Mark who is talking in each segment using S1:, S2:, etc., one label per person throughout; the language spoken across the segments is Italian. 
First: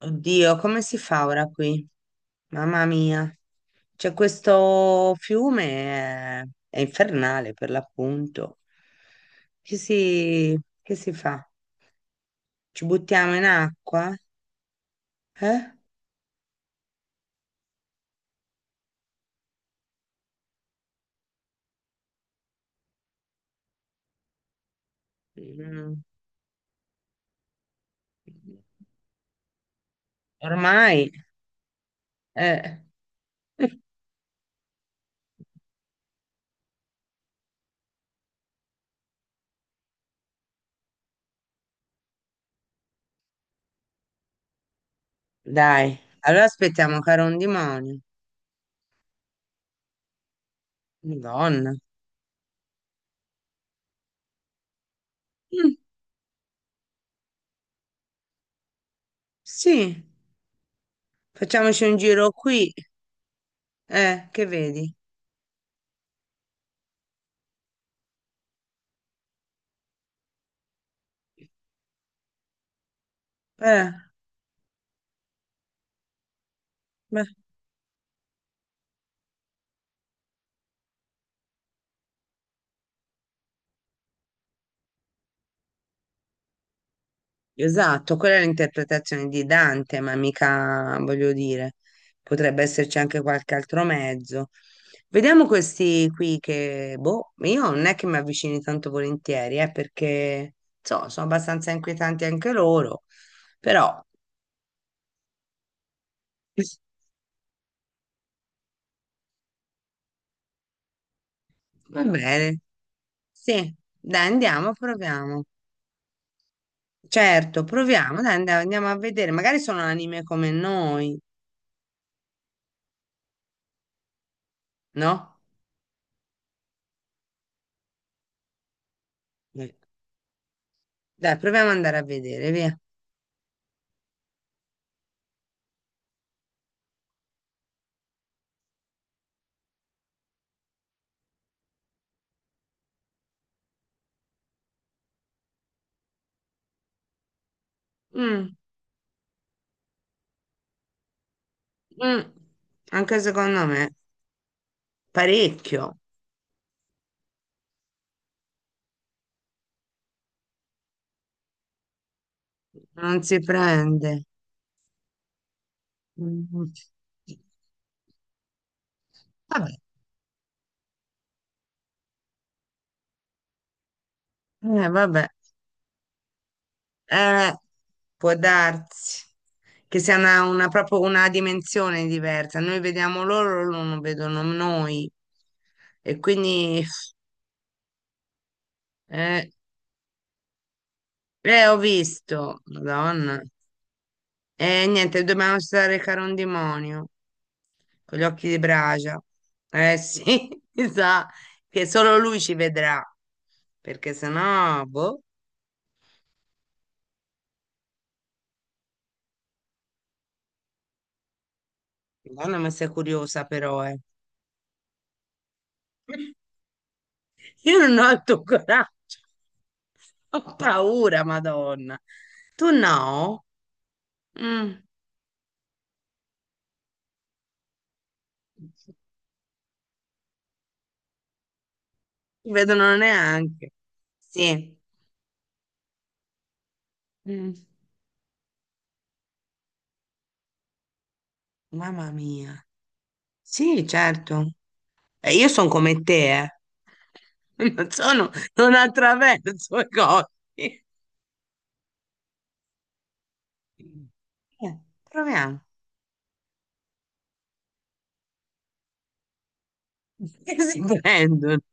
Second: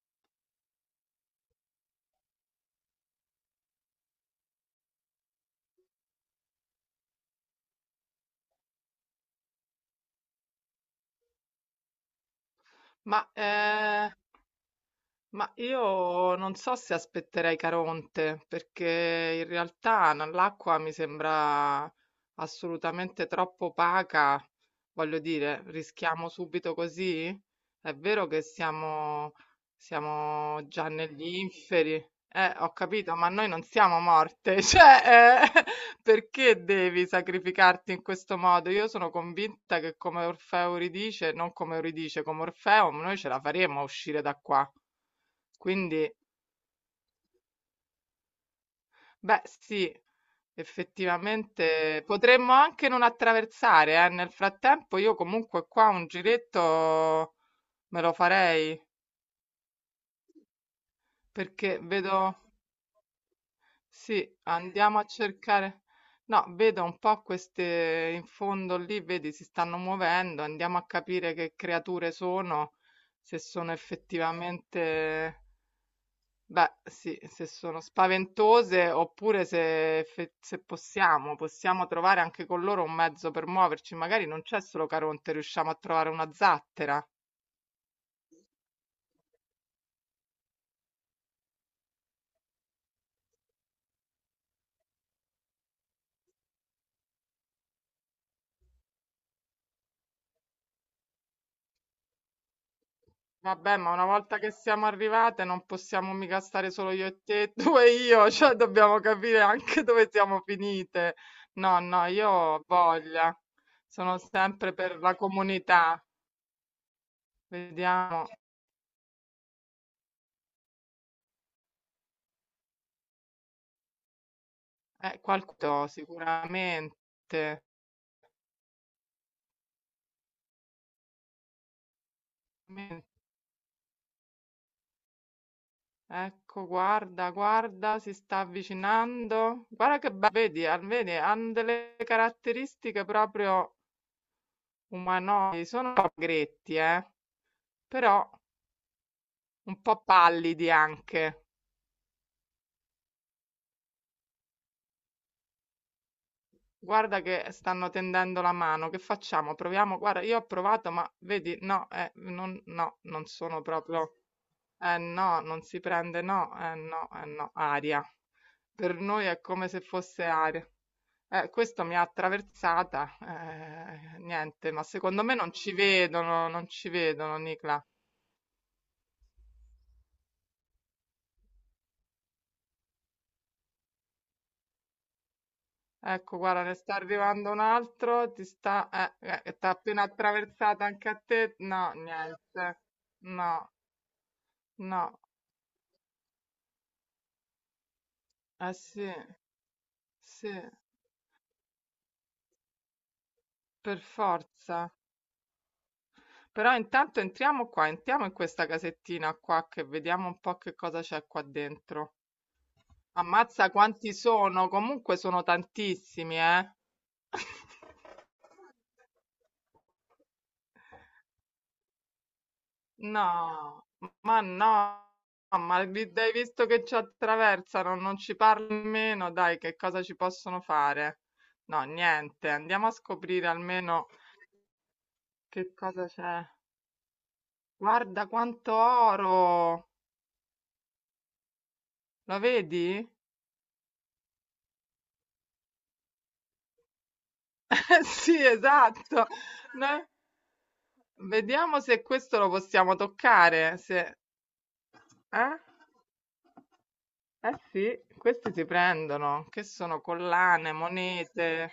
S1: Oddio, come si fa ora qui? Mamma mia. C'è questo fiume, è, è infernale per l'appunto. Che si fa? Ci
S2: Ma,
S1: buttiamo in
S2: ehm
S1: acqua?
S2: ma
S1: Eh?
S2: io non so se aspetterei Caronte, perché in realtà l'acqua mi sembra assolutamente troppo opaca. Voglio dire,
S1: Mm,
S2: rischiamo subito così? È vero che siamo già
S1: ormai,
S2: negli inferi. Ho
S1: eh.
S2: capito, ma noi non siamo morte. Cioè, perché devi sacrificarti in questo modo? Io sono convinta che come Orfeo ridice, non come Euridice, come Orfeo, noi ce la faremo a uscire da qua.
S1: Dai,
S2: Quindi,
S1: allora aspettiamo che era un demonio.
S2: beh, sì,
S1: Madonna.
S2: effettivamente potremmo anche non attraversare, eh. Nel frattempo io comunque
S1: Mm,
S2: qua un giretto me lo farei,
S1: sì,
S2: perché
S1: facciamoci un
S2: vedo,
S1: giro qui.
S2: sì,
S1: Che vedi?
S2: andiamo a cercare, no, vedo un po' queste in fondo lì, vedi, si stanno muovendo, andiamo a capire che creature sono, se sono
S1: Eh,
S2: effettivamente... Beh, sì,
S1: beh.
S2: se sono spaventose oppure se, se possiamo trovare anche con loro un mezzo per muoverci. Magari non c'è solo Caronte, riusciamo a trovare una zattera.
S1: Esatto, quella è l'interpretazione di Dante, ma mica, voglio dire, potrebbe esserci anche qualche altro mezzo. Vediamo questi qui che, boh, io non è che mi avvicini tanto volentieri, perché, sono abbastanza inquietanti anche loro,
S2: Vabbè, ma
S1: però
S2: una volta che siamo arrivate non possiamo mica stare solo io e te, tu e io, cioè dobbiamo capire anche dove siamo finite. No,
S1: va
S2: no, io
S1: bene.
S2: ho voglia,
S1: Sì,
S2: sono
S1: dai,
S2: sempre
S1: andiamo,
S2: per la
S1: proviamo.
S2: comunità.
S1: Certo, proviamo,
S2: Vediamo,
S1: dai, andiamo a vedere. Magari sono anime come noi, no?
S2: qualcuno sicuramente.
S1: Eh. Dai, proviamo ad andare a vedere, via.
S2: Ecco, guarda, guarda, si sta avvicinando. Guarda che bello, vedi, vedi, hanno delle caratteristiche proprio umanoidi, sono un po' gretti, però
S1: Mm.
S2: un po' pallidi anche.
S1: Mm, anche secondo me, parecchio,
S2: Guarda che stanno tendendo la mano, che facciamo? Proviamo, guarda, io ho provato, ma vedi, no, non, no,
S1: non
S2: non
S1: si
S2: sono
S1: prende.
S2: proprio, eh no, non si prende, no,
S1: Mm.
S2: eh no, eh no, aria. Per noi è come
S1: Vabbè,
S2: se fosse aria. Questo mi ha attraversata, niente, ma secondo
S1: vabbè.
S2: me non ci vedono, non ci vedono,
S1: Eh,
S2: Nicla.
S1: può darsi che sia proprio una dimensione diversa. Noi vediamo loro, loro non vedono noi. E
S2: Ecco, guarda, ne
S1: quindi,
S2: sta arrivando un altro, ti sta, eh,
S1: eh,
S2: eh, t'ha appena attraversata anche a te?
S1: ho
S2: No,
S1: visto,
S2: niente,
S1: Madonna.
S2: no,
S1: E
S2: no,
S1: niente, dobbiamo recare un demonio con gli occhi di
S2: eh sì,
S1: bragia. Eh sì,
S2: sì,
S1: mi sa che solo lui ci vedrà,
S2: per
S1: perché sennò,
S2: forza.
S1: boh,
S2: Però intanto entriamo qua, entriamo in questa casettina qua che vediamo un po' che cosa c'è qua dentro.
S1: Madonna, ma sei curiosa
S2: Ammazza
S1: però, eh.
S2: quanti sono, comunque sono tantissimi, eh.
S1: Io non ho il tuo coraggio, ho paura, Madonna. Tu no?
S2: No, ma
S1: Mm.
S2: no, dai visto che ci attraversano, non ci parli nemmeno, dai, che cosa ci possono fare? No, niente,
S1: Ti
S2: andiamo a
S1: vedono
S2: scoprire
S1: neanche.
S2: almeno
S1: Sì.
S2: che cosa c'è.
S1: Mm.
S2: Guarda quanto oro!
S1: Mamma
S2: Lo
S1: mia.
S2: vedi?
S1: Sì, certo. E io sono come te, eh.
S2: Sì,
S1: Non
S2: esatto.
S1: attraverso i
S2: Noi-
S1: cosi.
S2: Vediamo se questo lo possiamo toccare, se...
S1: Eh,
S2: Eh?
S1: proviamo.
S2: Eh sì, questi si prendono, che sono
S1: Che
S2: collane,
S1: si prendono?
S2: monete.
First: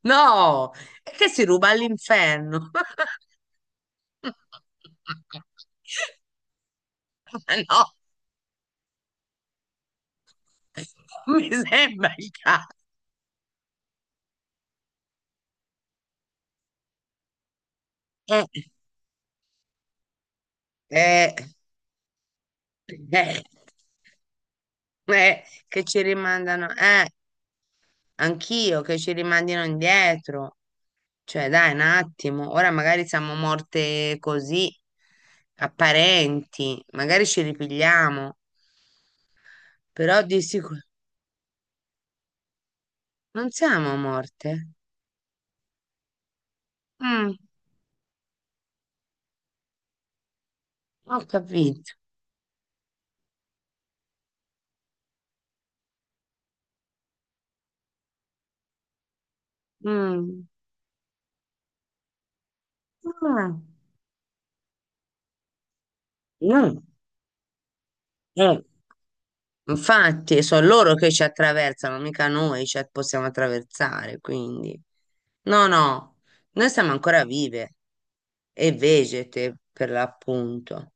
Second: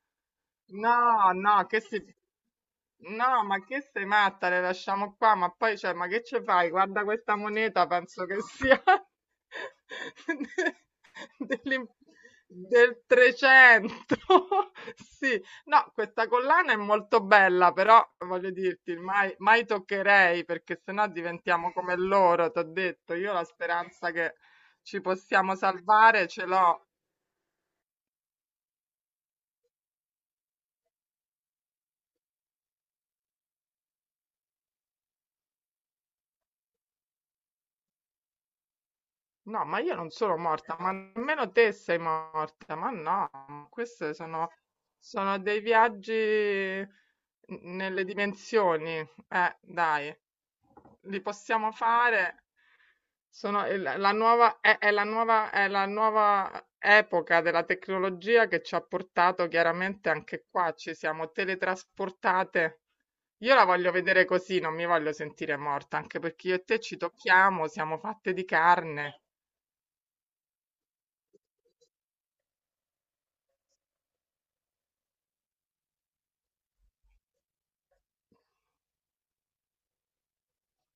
S1: No, è che
S2: No,
S1: si
S2: no,
S1: ruba
S2: che si...
S1: all'inferno.
S2: No, ma che sei matta, le lasciamo qua, ma poi, cioè, ma che ci fai? Guarda questa
S1: Ma no,
S2: moneta, penso che sia...
S1: non mi
S2: Dell'im
S1: sembra il caso.
S2: del Trecento, sì. No, questa collana è molto bella, però
S1: Eh,
S2: voglio dirti, mai, mai toccherei perché sennò
S1: eh,
S2: diventiamo come loro, t'ho detto. Io
S1: eh,
S2: la speranza che ci possiamo
S1: che ci
S2: salvare ce
S1: rimandano,
S2: l'ho.
S1: anch'io che ci rimandino indietro. Cioè, dai, un attimo, ora magari siamo morte così, apparenti, magari ci ripigliamo,
S2: No, ma io non
S1: però
S2: sono
S1: di
S2: morta,
S1: sicuro
S2: ma nemmeno te sei morta, ma
S1: non
S2: no,
S1: siamo
S2: questi
S1: morte.
S2: sono, sono dei viaggi
S1: Mm,
S2: nelle dimensioni. Dai,
S1: ho
S2: li possiamo
S1: capito.
S2: fare. La nuova, è la nuova epoca della tecnologia che ci ha portato chiaramente anche
S1: Mm.
S2: qua, ci siamo teletrasportate. Io
S1: Ah,
S2: la voglio vedere così, non mi voglio sentire morta, anche perché io e te
S1: no,
S2: ci tocchiamo, siamo fatte di
S1: eh,
S2: carne.
S1: infatti, sono loro che ci attraversano, mica noi ci possiamo attraversare, quindi. No, no, noi siamo ancora vive e vegete, per l'appunto.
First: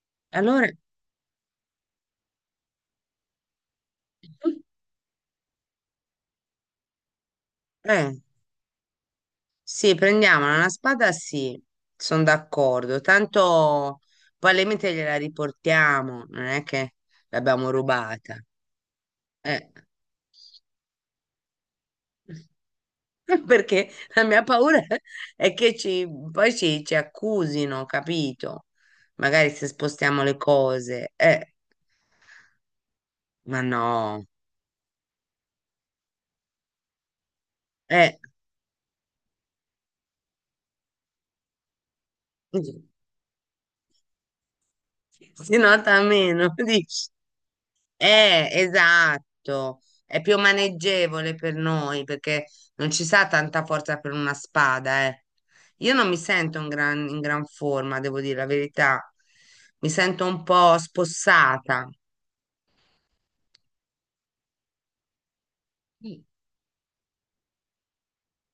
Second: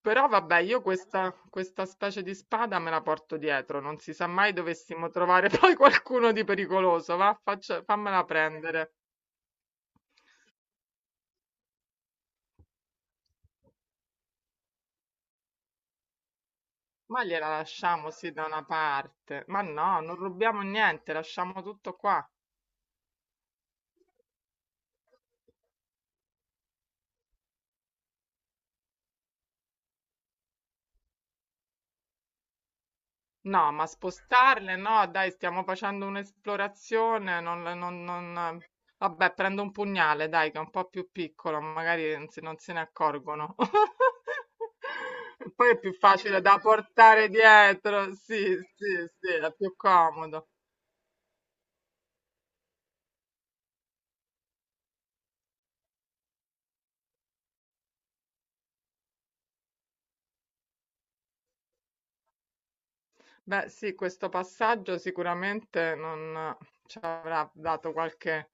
S2: Però vabbè,
S1: Allora,
S2: io questa, questa specie di spada me la porto dietro, non si sa mai dovessimo trovare poi qualcuno di pericoloso, va,
S1: eh,
S2: fammela prendere.
S1: sì, prendiamola, una spada sì, sono d'accordo, tanto probabilmente gliela riportiamo, non è che
S2: Ma gliela
S1: l'abbiamo
S2: lasciamo sì
S1: rubata.
S2: da una parte. Ma
S1: Eh,
S2: no, non rubiamo niente, lasciamo tutto qua.
S1: perché la mia paura è poi ci accusino, capito? Magari se spostiamo le cose, ma
S2: No,
S1: no,
S2: ma spostarle? No, dai, stiamo facendo un'esplorazione. Non, non,
S1: eh,
S2: non... Vabbè, prendo un pugnale, dai, che è un po' più piccolo, magari non se ne accorgono.
S1: si
S2: Poi è più
S1: nota
S2: facile
S1: meno,
S2: da
S1: dici?
S2: portare dietro. Sì, sì, sì, è più
S1: Esatto, è più
S2: comodo.
S1: maneggevole per noi perché non ci sa tanta forza per una spada, eh. Io non mi sento in gran forma, devo dire la verità. Mi sento un po' spossata.
S2: Beh, sì, questo passaggio sicuramente non ci avrà dato qualche,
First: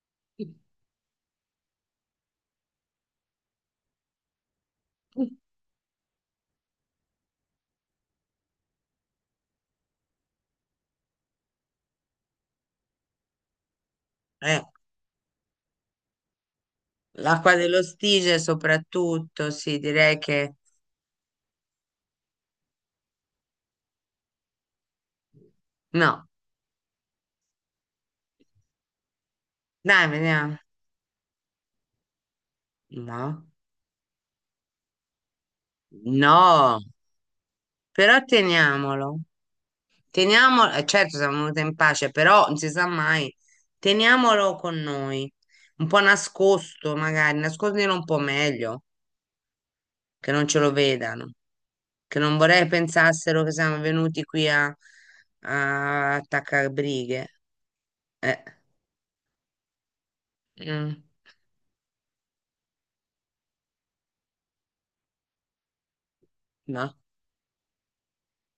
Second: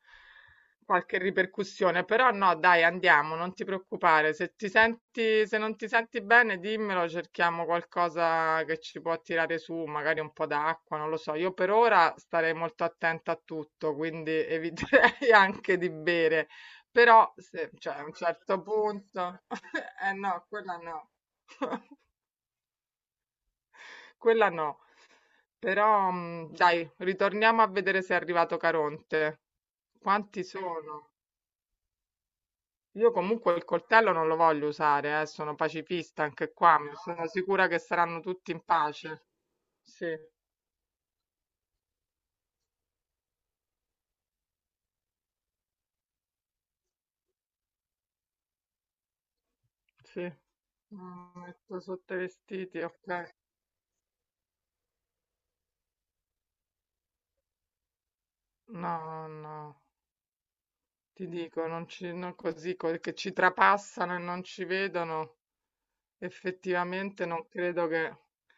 S2: qualche ripercussione, però no, dai, andiamo, non ti preoccupare. Se ti senti, se non ti senti bene, dimmelo, cerchiamo qualcosa che ci può tirare su, magari un po' d'acqua, non lo so. Io per ora starei molto attenta a tutto, quindi
S1: Eh.
S2: eviterei anche di bere. Però,
S1: L'acqua
S2: se,
S1: dello
S2: cioè, a un
S1: Stige
S2: certo punto,
S1: soprattutto, sì,
S2: eh
S1: direi
S2: no,
S1: che
S2: quella no. Quella no. Però,
S1: no.
S2: dai, ritorniamo a vedere se è arrivato Caronte.
S1: Dai,
S2: Quanti
S1: vediamo.
S2: sono? Io
S1: No,
S2: comunque il coltello non lo voglio usare, sono pacifista anche qua,
S1: no,
S2: mi sono sicura che saranno
S1: però
S2: tutti in
S1: teniamolo.
S2: pace. Sì,
S1: Teniamolo, certo siamo venuti in pace, però non si sa mai, teniamolo con noi, un po' nascosto magari, nascondilo un po' meglio, che
S2: sì.
S1: non ce lo
S2: Mm,
S1: vedano,
S2: metto sotto
S1: che
S2: i
S1: non vorrei
S2: vestiti, ok.
S1: pensassero che siamo venuti qui a, a attaccare brighe. Eh,
S2: No, no,
S1: mm,
S2: ti dico, non ci, non così, che ci trapassano e non ci vedono,
S1: no,
S2: effettivamente non credo che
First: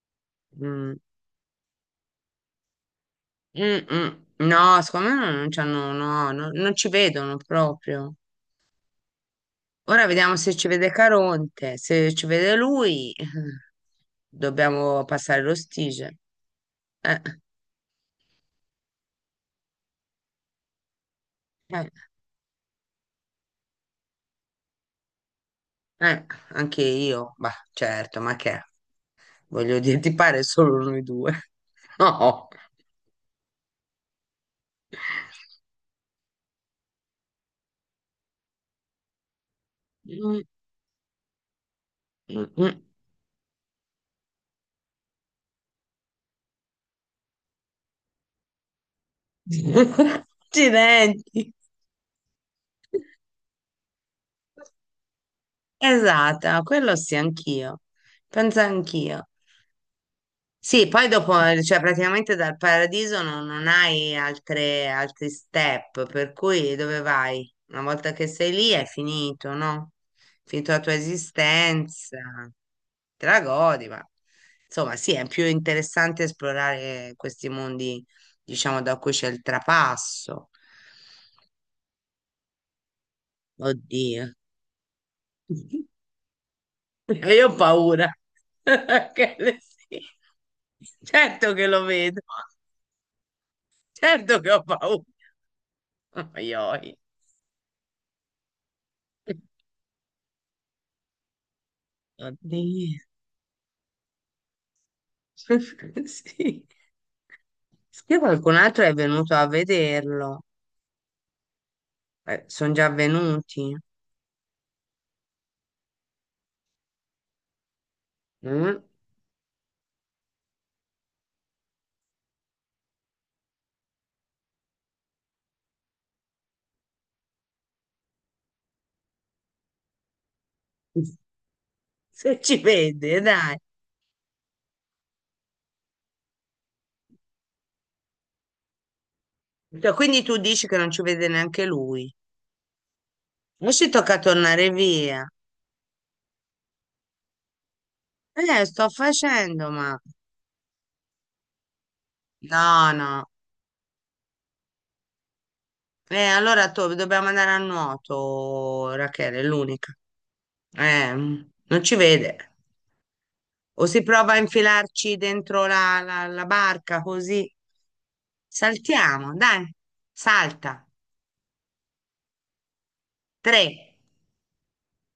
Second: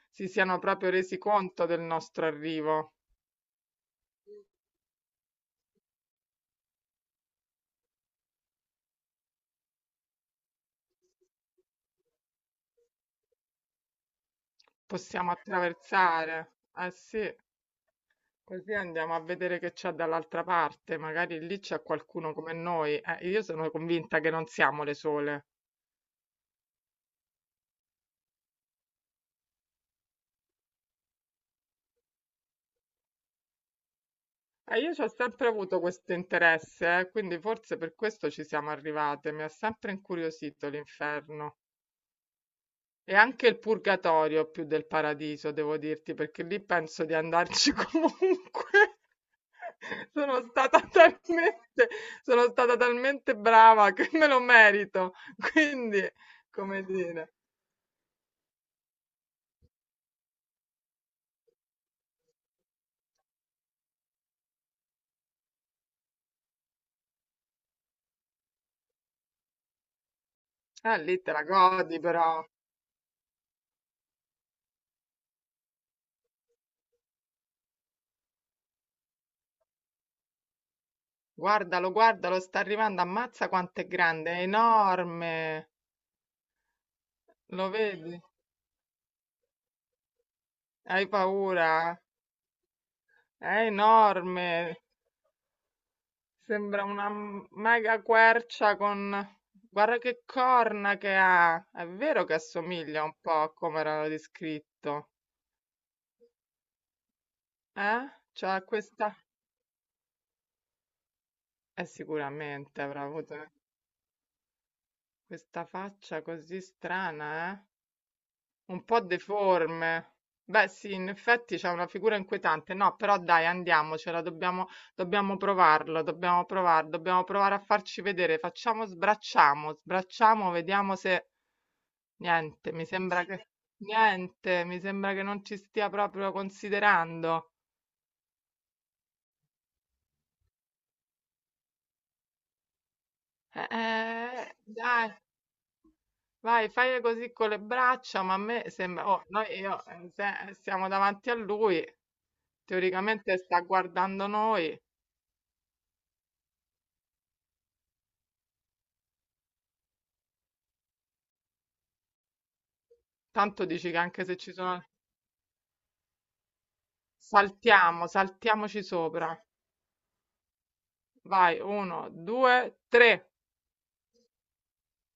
S2: si siano proprio
S1: mm,
S2: resi conto del nostro arrivo.
S1: mm, mm, no, secondo me non, non c'hanno, no, no, non ci vedono proprio. Ora vediamo se ci vede Caronte, se ci vede lui, dobbiamo
S2: Possiamo
S1: passare l'ostige.
S2: attraversare. Eh
S1: Eh,
S2: sì, così andiamo a vedere che c'è dall'altra parte. Magari lì c'è
S1: eh,
S2: qualcuno come noi. Io sono convinta che non siamo le sole.
S1: eh, anche io, bah, certo, ma che è? Voglio dire, ti pare solo noi due? No.
S2: E io ci ho sempre avuto questo interesse, quindi forse per questo ci siamo arrivate. Mi ha sempre
S1: Mm,
S2: incuriosito l'inferno.
S1: mm, mm.
S2: E anche il purgatorio più del paradiso, devo dirti, perché lì penso di andarci comunque. Sono stata
S1: Accidenti.
S2: talmente, sono stata talmente brava che me lo merito. Quindi,
S1: Esatto,
S2: come
S1: quello sì,
S2: dire,
S1: anch'io. Penso anch'io. Sì, poi dopo, cioè praticamente dal paradiso non, non hai altre, altri step, per cui dove vai? Una volta che sei lì è finito, no? Finito la tua
S2: ah, lì te la godi
S1: esistenza,
S2: però.
S1: te la godi, ma insomma sì, è più interessante esplorare questi mondi, diciamo, da cui c'è il trapasso.
S2: Guardalo, guardalo, sta arrivando. Ammazza quanto è
S1: Oddio,
S2: grande, è enorme.
S1: io ho
S2: Lo
S1: paura.
S2: vedi?
S1: Che le- sì.
S2: Hai
S1: Certo che
S2: paura?
S1: lo vedo,
S2: È
S1: certo che ho
S2: enorme.
S1: paura. Oi,
S2: Sembra
S1: oi.
S2: una mega quercia con... Guarda che corna che ha! È vero che
S1: Oddio.
S2: assomiglia un po' a come l'hanno descritto,
S1: Sì.
S2: eh?
S1: Che qualcun
S2: Cioè
S1: altro è
S2: questa...
S1: venuto a vederlo. Sono
S2: Sicuramente
S1: già
S2: avrà avuto
S1: venuti.
S2: questa faccia così strana, eh?
S1: Mm?
S2: Un po' deforme. Beh, sì, in effetti c'è una figura inquietante. No, però dai, andiamocela, dobbiamo provare a farci vedere. Facciamo, sbracciamo, sbracciamo, vediamo se...
S1: Se ci
S2: Niente, mi
S1: vede,
S2: sembra che
S1: dai.
S2: niente, mi sembra che non ci stia proprio considerando.
S1: Cioè, quindi tu dici che non ci vede neanche lui. Adesso ci tocca tornare
S2: Dai,
S1: via.
S2: vai, fai così con le braccia, ma a me
S1: Sto
S2: sembra, oh, noi
S1: facendo,
S2: io,
S1: ma...
S2: siamo davanti a lui,
S1: No, no.
S2: teoricamente sta guardando noi.
S1: Allora to- dobbiamo andare a nuoto, Rachele, è l'unica. Non ci vede.
S2: Tanto
S1: O
S2: dici che
S1: si
S2: anche
S1: prova
S2: se
S1: a
S2: ci sono,
S1: infilarci dentro la barca così.
S2: saltiamo, saltiamoci
S1: Saltiamo,
S2: sopra.
S1: dai, salta.
S2: Vai, uno, due, tre.
S1: Tre.